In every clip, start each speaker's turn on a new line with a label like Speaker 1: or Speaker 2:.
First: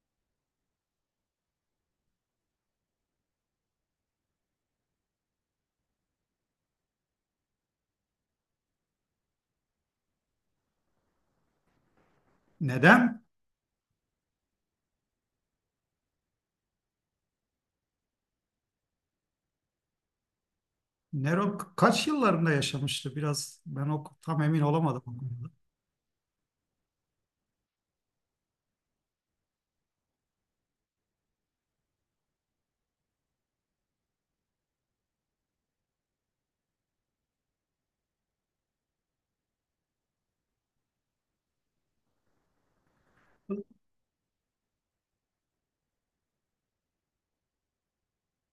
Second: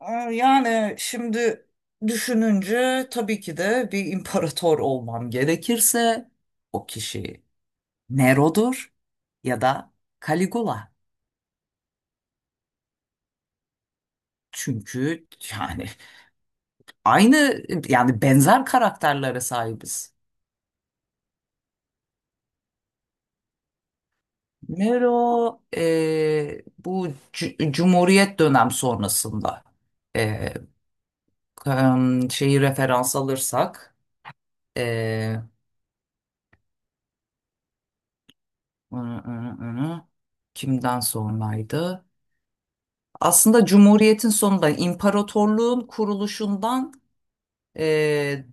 Speaker 1: Ee, Yani şimdi düşününce tabii ki de bir imparator olmam gerekirse o kişi Nero'dur ya da Caligula.
Speaker 2: Neden?
Speaker 1: Çünkü yani aynı yani benzer karakterlere sahibiz.
Speaker 2: Nero kaç yıllarında yaşamıştı? Biraz ben o tam emin olamadım o konuda.
Speaker 1: Nero bu Cumhuriyet dönem sonrasında e, şeyi referans alırsak e, ı- ı- ı- kimden sonraydı? Aslında Cumhuriyet'in sonunda imparatorluğun kuruluşundan e,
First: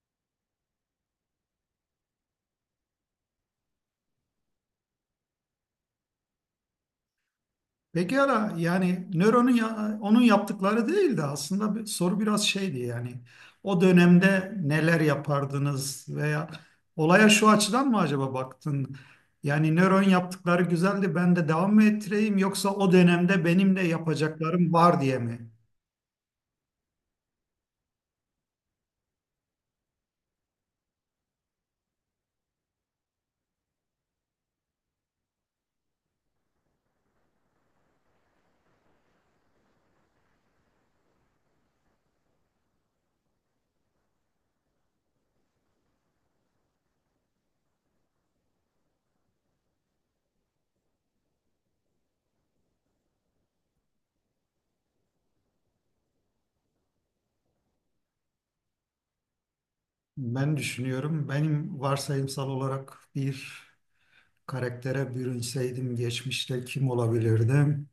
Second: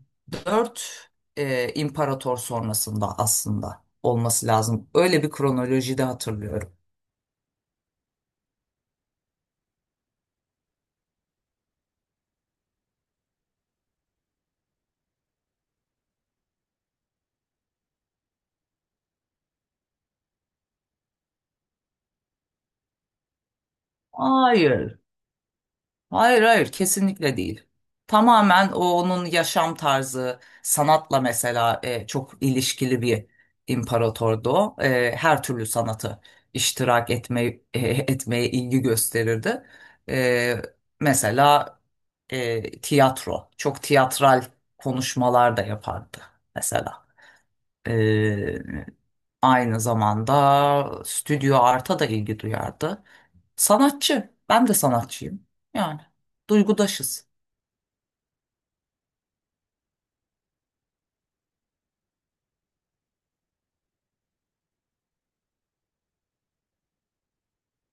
Speaker 1: dört imparator sonrasında aslında olması lazım. Öyle bir kronolojide hatırlıyorum.
Speaker 2: Peki ara yani onun yaptıkları değildi aslında bir, soru biraz şeydi yani o dönemde neler yapardınız veya olaya şu açıdan mı acaba baktın? Yani Nero'nun yaptıkları güzeldi ben de devam mı ettireyim yoksa o dönemde benim de yapacaklarım
Speaker 1: Hayır.
Speaker 2: var diye mi?
Speaker 1: Hayır, hayır, kesinlikle değil. Tamamen onun yaşam tarzı, sanatla mesela çok ilişkili bir imparatordu o. Her türlü sanatı iştirak etme, etmeye ilgi gösterirdi. E, Mesela tiyatro, çok tiyatral konuşmalar da yapardı mesela. E, Aynı zamanda stüdyo arta da ilgi duyardı. Sanatçı. Ben de sanatçıyım. Yani duygudaşız.
Speaker 2: Ben düşünüyorum benim varsayımsal olarak bir karaktere bürünseydim geçmişte kim olabilirdim?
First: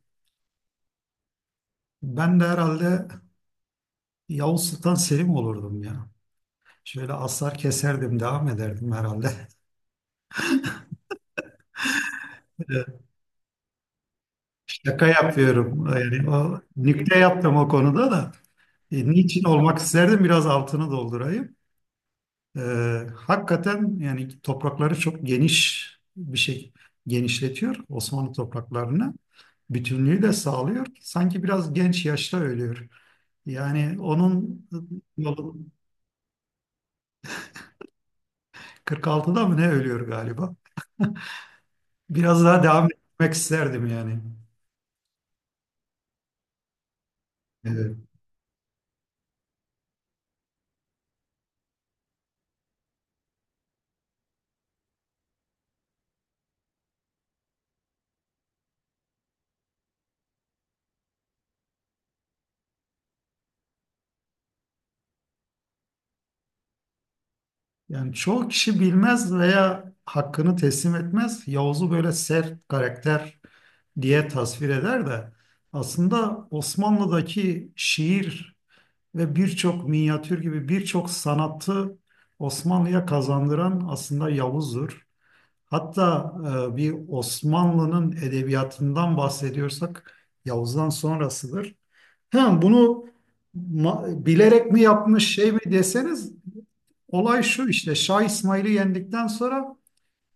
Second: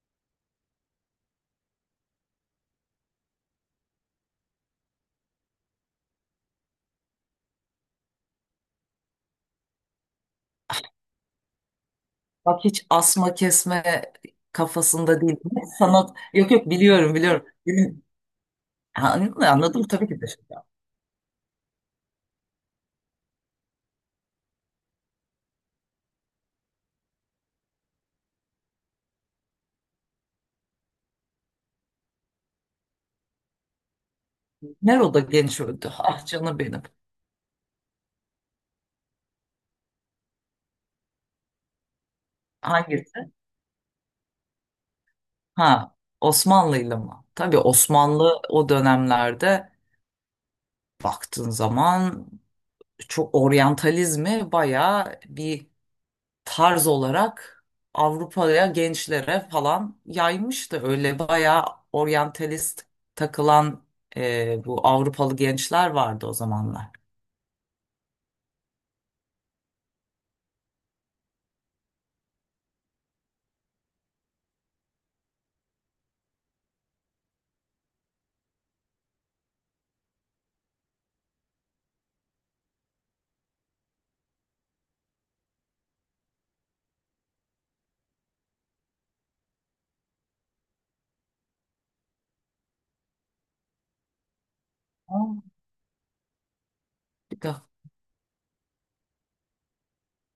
Speaker 2: Ben de herhalde Yavuz Sultan Selim olurdum ya. Şöyle aslar keserdim, devam ederdim herhalde.
Speaker 1: Bak hiç
Speaker 2: Evet,
Speaker 1: asma kesme
Speaker 2: şaka
Speaker 1: kafasında değil.
Speaker 2: yapıyorum.
Speaker 1: Sanat,
Speaker 2: Yani
Speaker 1: yok
Speaker 2: o,
Speaker 1: yok, biliyorum
Speaker 2: nükte
Speaker 1: biliyorum.
Speaker 2: yaptım o
Speaker 1: Benim.
Speaker 2: konuda da.
Speaker 1: Anladım,
Speaker 2: Niçin olmak
Speaker 1: anladım, tabii ki
Speaker 2: isterdim
Speaker 1: de.
Speaker 2: biraz altını doldurayım. Hakikaten yani toprakları çok geniş bir şey genişletiyor Osmanlı topraklarını. Bütünlüğü de sağlıyor. Sanki biraz genç yaşta ölüyor. Yani onun
Speaker 1: Nero'da
Speaker 2: yolu
Speaker 1: genç öldü. Ah canım benim.
Speaker 2: 46'da mı ne ölüyor galiba. Biraz daha devam
Speaker 1: Hangisi?
Speaker 2: etmek isterdim yani.
Speaker 1: Ha, Osmanlı'yla mı? Tabii
Speaker 2: Evet.
Speaker 1: Osmanlı o dönemlerde baktığın zaman çok oryantalizmi bayağı bir tarz olarak Avrupa'ya gençlere falan yaymıştı. Öyle bayağı oryantalist takılan bu Avrupalı gençler vardı o zamanlar.
Speaker 2: Yani çoğu kişi bilmez veya hakkını teslim etmez. Yavuz'u böyle sert karakter diye tasvir eder de aslında Osmanlı'daki şiir ve birçok minyatür gibi birçok sanatı Osmanlı'ya kazandıran aslında Yavuz'dur. Hatta bir Osmanlı'nın edebiyatından bahsediyorsak Yavuz'dan sonrasıdır. Hem bunu bilerek mi yapmış
Speaker 1: Aa.
Speaker 2: şey mi deseniz
Speaker 1: Bir
Speaker 2: olay
Speaker 1: de-
Speaker 2: şu işte Şah İsmail'i yendikten sonra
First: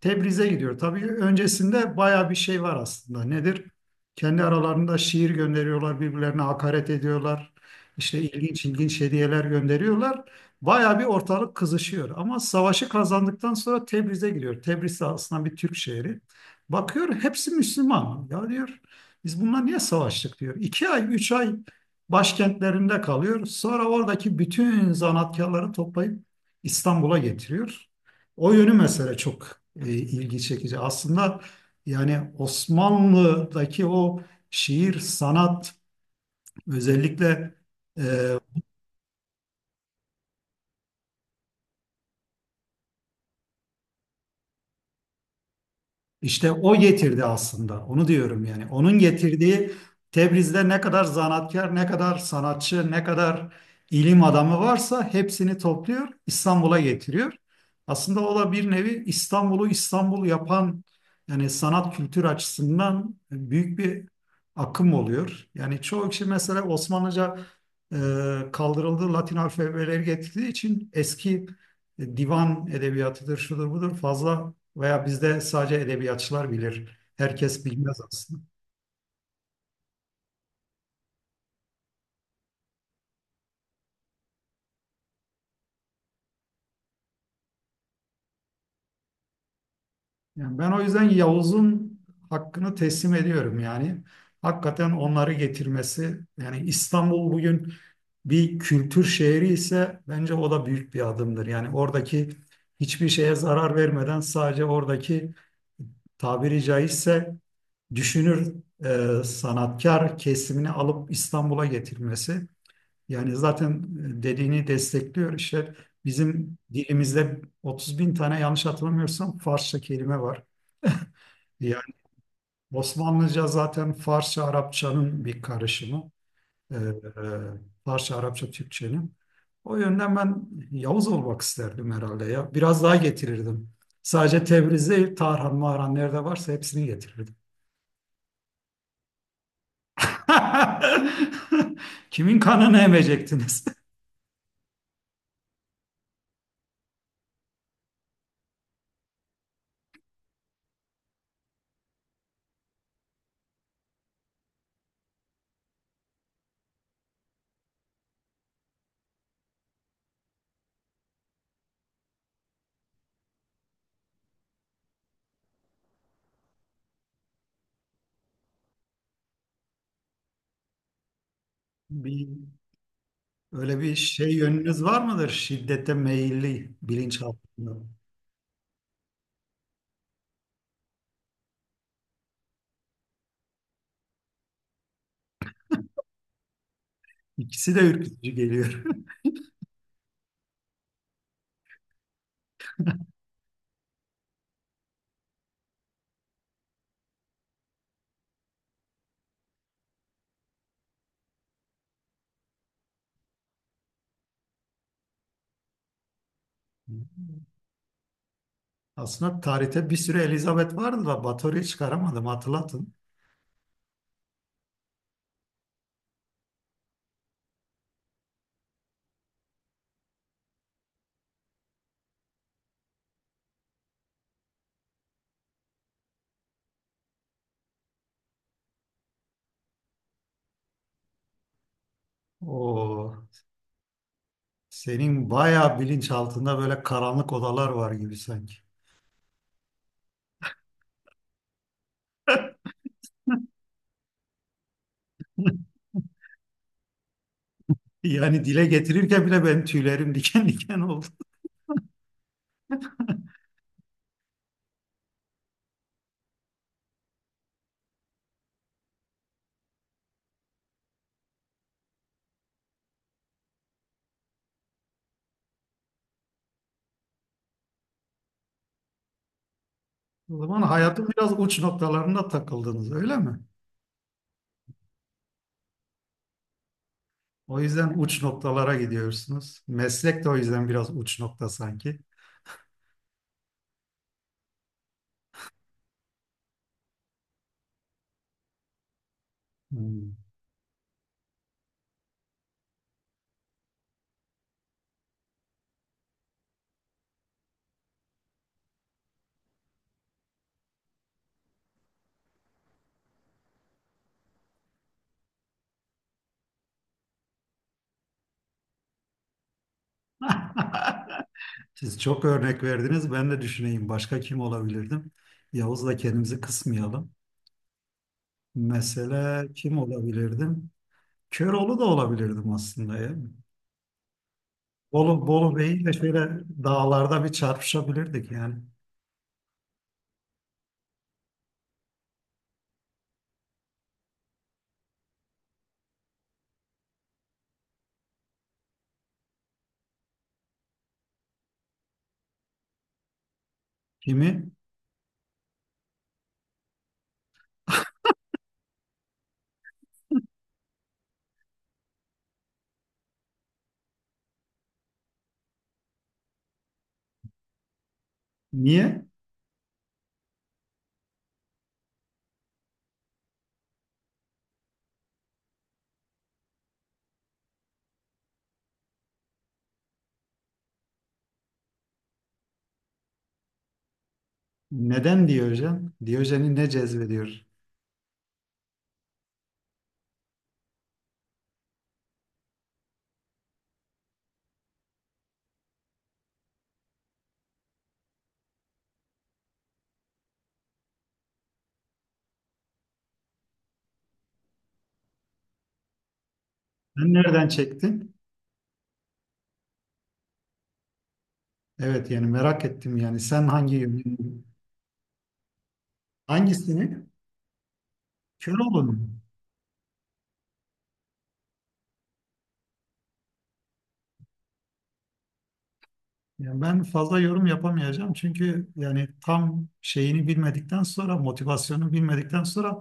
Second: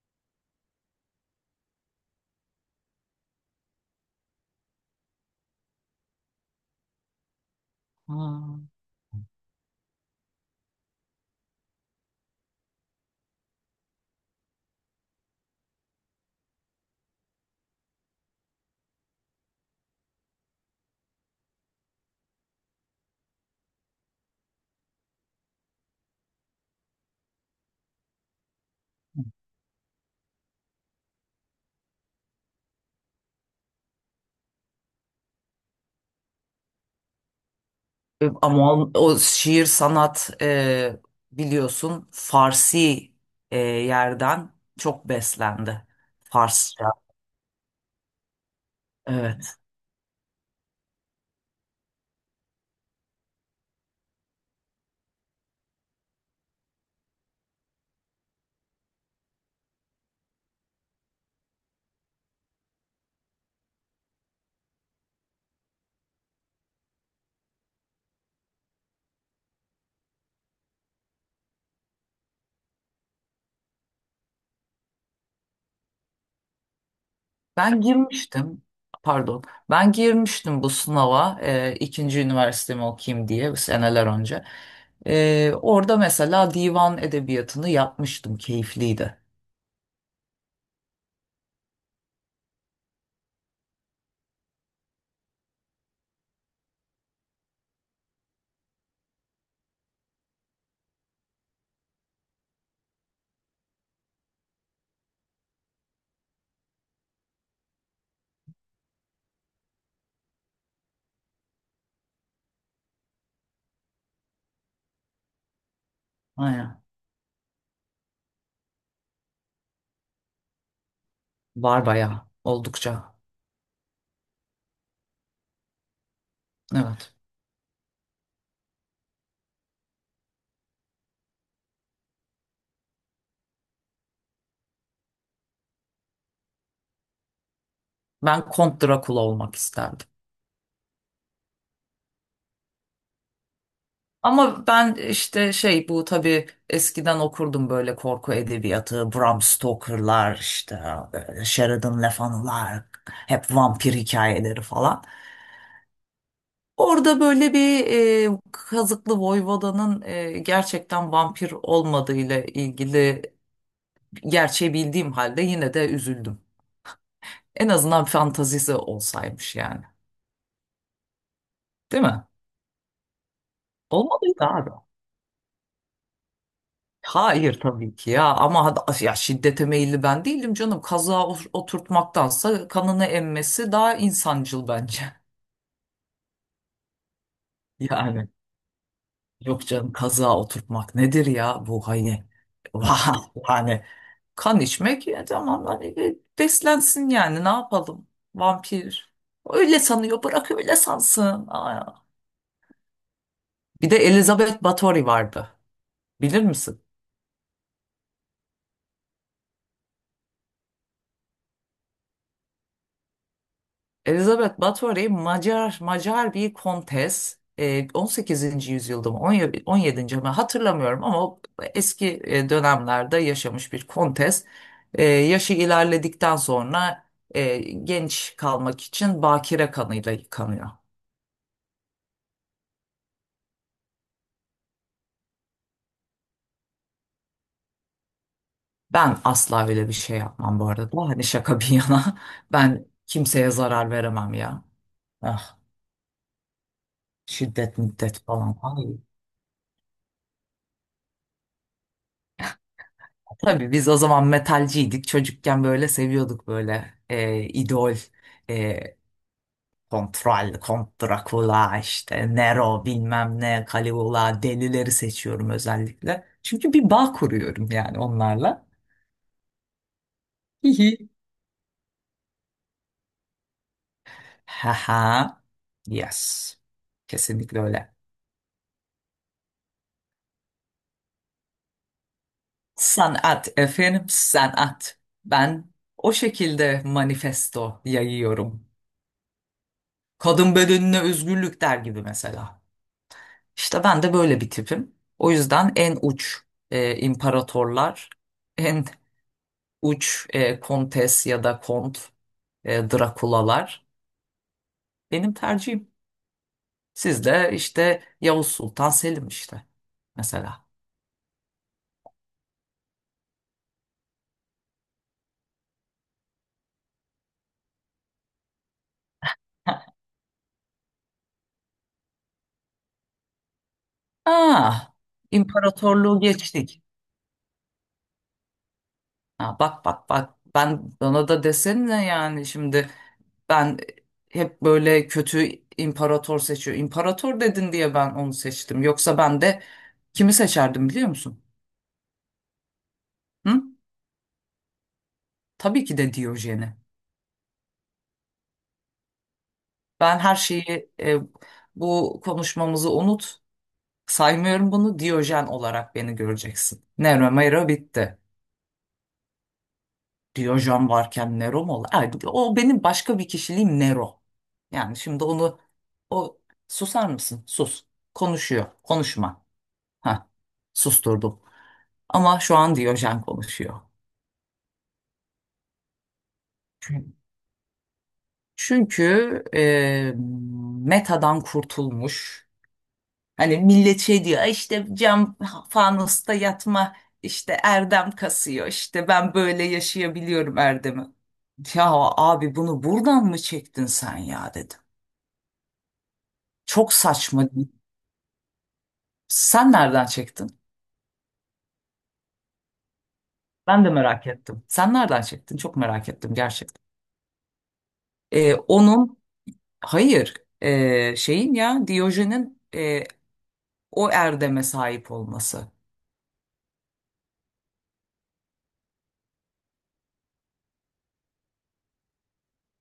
Speaker 2: Tebriz'e gidiyor. Tabii öncesinde baya bir şey var aslında. Nedir? Kendi aralarında şiir gönderiyorlar, birbirlerine hakaret ediyorlar. İşte ilginç
Speaker 1: Ha.
Speaker 2: ilginç hediyeler gönderiyorlar. Baya bir ortalık kızışıyor. Ama savaşı kazandıktan sonra Tebriz'e gidiyor. Tebriz de aslında bir Türk şehri. Bakıyor hepsi Müslüman. Ya diyor biz bunlar niye savaştık diyor. İki ay, üç ay başkentlerinde kalıyor. Sonra oradaki bütün zanaatkarları toplayıp İstanbul'a getiriyor. O yönü mesele çok ilgi çekici. Aslında yani Osmanlı'daki o şiir, sanat özellikle e,
Speaker 1: Ama o şiir sanat biliyorsun Farsi yerden çok beslendi.
Speaker 2: İşte o
Speaker 1: Farsça.
Speaker 2: getirdi aslında. Onu diyorum yani. Onun
Speaker 1: Evet.
Speaker 2: getirdiği Tebriz'de ne kadar zanaatkar, ne kadar sanatçı, ne kadar ilim adamı varsa hepsini topluyor, İstanbul'a getiriyor. Aslında o da bir nevi İstanbul'u İstanbul yapan yani sanat kültür açısından büyük bir akım oluyor. Yani çoğu kişi mesela Osmanlıca e, kaldırıldı, Latin alfabeleri getirdiği için eski divan edebiyatıdır, şudur budur fazla veya bizde sadece edebiyatçılar bilir. Herkes
Speaker 1: Ben
Speaker 2: bilmez aslında.
Speaker 1: girmiştim, pardon, ben girmiştim bu sınava ikinci üniversitemi okuyayım diye seneler önce. Orada mesela divan edebiyatını yapmıştım, keyifliydi.
Speaker 2: Yani ben o yüzden Yavuz'un hakkını teslim ediyorum yani. Hakikaten onları getirmesi yani İstanbul bugün bir kültür şehri ise bence o da büyük bir adımdır. Yani oradaki hiçbir şeye zarar vermeden sadece oradaki tabiri caizse düşünür sanatkar kesimini alıp İstanbul'a getirmesi. Yani zaten dediğini destekliyor. İşte bizim
Speaker 1: Aynen.
Speaker 2: dilimizde 30 bin tane yanlış hatırlamıyorsam Farsça kelime var.
Speaker 1: Var
Speaker 2: Yani
Speaker 1: bayağı, oldukça.
Speaker 2: Osmanlıca zaten Farsça Arapçanın bir karışımı. Ee, e,
Speaker 1: Evet.
Speaker 2: Farsça Arapça Türkçenin. O yönden ben Yavuz olmak isterdim herhalde ya. Biraz daha getirirdim. Sadece Tebriz değil, Tarhan, Mahran nerede varsa hepsini getirirdim.
Speaker 1: Ben Kont Drakula olmak isterdim.
Speaker 2: Kimin kanını emecektiniz?
Speaker 1: Ama ben işte şey bu tabii eskiden okurdum böyle korku edebiyatı. Bram Stoker'lar işte böyle Sheridan Le Fanu'lar hep vampir hikayeleri falan. Orada böyle bir Kazıklı Voyvoda'nın gerçekten vampir olmadığıyla ilgili gerçeği bildiğim halde yine de üzüldüm. En azından fantazisi olsaymış yani. Değil mi?
Speaker 2: Bir öyle bir şey
Speaker 1: Olmalıydı abi.
Speaker 2: yönünüz var mıdır? Şiddete meyilli
Speaker 1: Hayır
Speaker 2: bilinçaltında.
Speaker 1: tabii ki ya ama ya şiddete meyilli ben değilim canım. Kazığa oturtmaktansa kanını emmesi daha insancıl bence.
Speaker 2: İkisi de
Speaker 1: Yani
Speaker 2: ürkütücü geliyor.
Speaker 1: yok canım, kazığa oturtmak nedir ya bu hani yani kan içmek ya, tamam hani beslensin yani, ne yapalım, vampir. Öyle sanıyor, bırak öyle sansın. Aa. Bir de Elizabeth Bathory vardı, bilir misin?
Speaker 2: Aslında tarihte bir sürü Elizabeth vardı da Batorya'yı çıkaramadım hatırlatın.
Speaker 1: Elizabeth Báthory Macar bir kontes. 18. yüzyılda mı, 17., 17. mi hatırlamıyorum, ama o eski dönemlerde yaşamış bir kontes. Yaşı ilerledikten sonra genç kalmak için bakire kanıyla yıkanıyor.
Speaker 2: O senin bayağı bilinçaltında böyle karanlık odalar var gibi sanki.
Speaker 1: Ben asla öyle bir şey yapmam bu arada. Hani şaka bir yana, ben kimseye zarar veremem ya. Ah, şiddet müddet
Speaker 2: Yani
Speaker 1: falan.
Speaker 2: dile
Speaker 1: Ay.
Speaker 2: getirirken bile benim tüylerim diken diken oldu.
Speaker 1: Tabii biz o zaman metalciydik. Çocukken böyle seviyorduk böyle idol, e, Kontral, Kont Drakula, işte Nero bilmem ne, Caligula delileri seçiyorum özellikle. Çünkü bir bağ kuruyorum yani onlarla.
Speaker 2: O zaman hayatın
Speaker 1: Hihi.
Speaker 2: biraz uç noktalarında takıldınız öyle mi?
Speaker 1: Haha. Yes.
Speaker 2: O
Speaker 1: Kesinlikle
Speaker 2: yüzden
Speaker 1: öyle.
Speaker 2: uç noktalara gidiyorsunuz. Meslek de o yüzden biraz uç nokta sanki.
Speaker 1: Sanat efendim, sanat. Ben o şekilde manifesto yayıyorum.
Speaker 2: Hmm.
Speaker 1: Kadın bedenine özgürlük der gibi mesela. İşte ben de böyle bir tipim. O yüzden en uç imparatorlar, en uç kontes ya da kont, Drakulalar benim tercihim. Siz de işte Yavuz Sultan Selim işte, mesela.
Speaker 2: Siz çok örnek verdiniz. Ben de düşüneyim. Başka kim olabilirdim? Yavuz'la kendimizi kısmayalım. Mesela
Speaker 1: Ha.
Speaker 2: kim olabilirdim? Köroğlu da olabilirdim aslında ya.
Speaker 1: Ah,
Speaker 2: Bolu, Bolu Bey'le şöyle
Speaker 1: imparatorluğu geçtik.
Speaker 2: dağlarda bir çarpışabilirdik yani.
Speaker 1: Ha, bak bak bak, ben bana da desene yani şimdi ben hep böyle kötü imparator seçiyor. İmparator dedin diye ben onu seçtim. Yoksa ben de kimi seçerdim biliyor musun? Hı?
Speaker 2: Kimi?
Speaker 1: Tabii ki de Diyojen'i. Ben her şeyi bu konuşmamızı unut. Saymıyorum bunu, Diyojen olarak beni göreceksin. Nero Mero bitti.
Speaker 2: Niye?
Speaker 1: Diyojen varken Nero mu olur? Ay, o benim başka bir kişiliğim Nero. Yani şimdi onu, o, susar mısın? Sus. Konuşuyor. Konuşma. Ha, susturdum. Ama şu an Diyojen konuşuyor.
Speaker 2: Neden Diyojen? Diyojen'i ne
Speaker 1: Çünkü,
Speaker 2: cezbediyor?
Speaker 1: çünkü metadan kurtulmuş. Hani millet şey diyor, "Ay işte cam fanusta yatma, işte erdem kasıyor, işte ben böyle yaşayabiliyorum erdemi." Ya abi bunu buradan mı çektin sen ya, dedim. Çok
Speaker 2: Sen nereden
Speaker 1: saçma değil.
Speaker 2: çektin?
Speaker 1: Sen nereden çektin?
Speaker 2: Evet yani merak ettim yani. Sen hangi
Speaker 1: Ben de merak
Speaker 2: yönünü-
Speaker 1: ettim. Sen nereden çektin? Çok merak ettim gerçekten.
Speaker 2: Hangisini? Köroğlu'nu.
Speaker 1: Onun hayır, şeyin ya, Diyojen'in o erdeme sahip olması.
Speaker 2: Yani ben fazla yorum yapamayacağım çünkü yani tam şeyini bilmedikten sonra, motivasyonu bilmedikten sonra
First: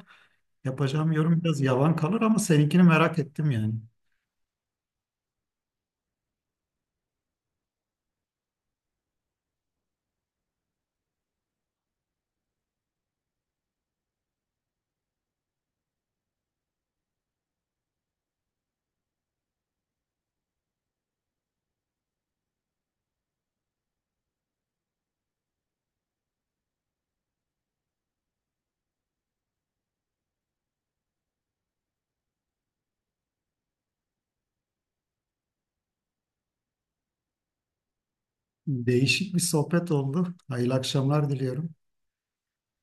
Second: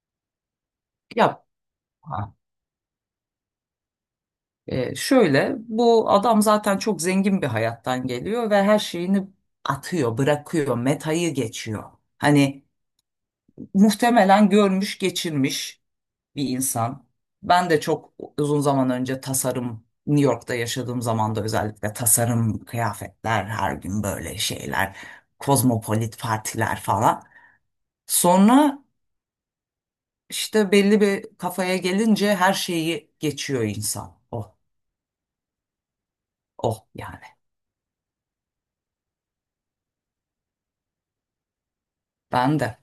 Speaker 2: yapacağım yorum
Speaker 1: Ya,
Speaker 2: biraz yavan kalır ama seninkini merak ettim yani.
Speaker 1: Şöyle, bu adam zaten çok zengin bir hayattan geliyor ve her şeyini atıyor, bırakıyor, metayı geçiyor. Hani muhtemelen görmüş, geçirmiş bir insan. Ben de çok uzun zaman önce tasarım, New York'ta yaşadığım zaman da özellikle tasarım, kıyafetler, her gün böyle şeyler, kozmopolit partiler falan. Sonra işte belli bir kafaya gelince her şeyi geçiyor insan. Oh, oh yani.
Speaker 2: Değişik bir sohbet oldu. Hayırlı akşamlar diliyorum.
Speaker 1: Ben de.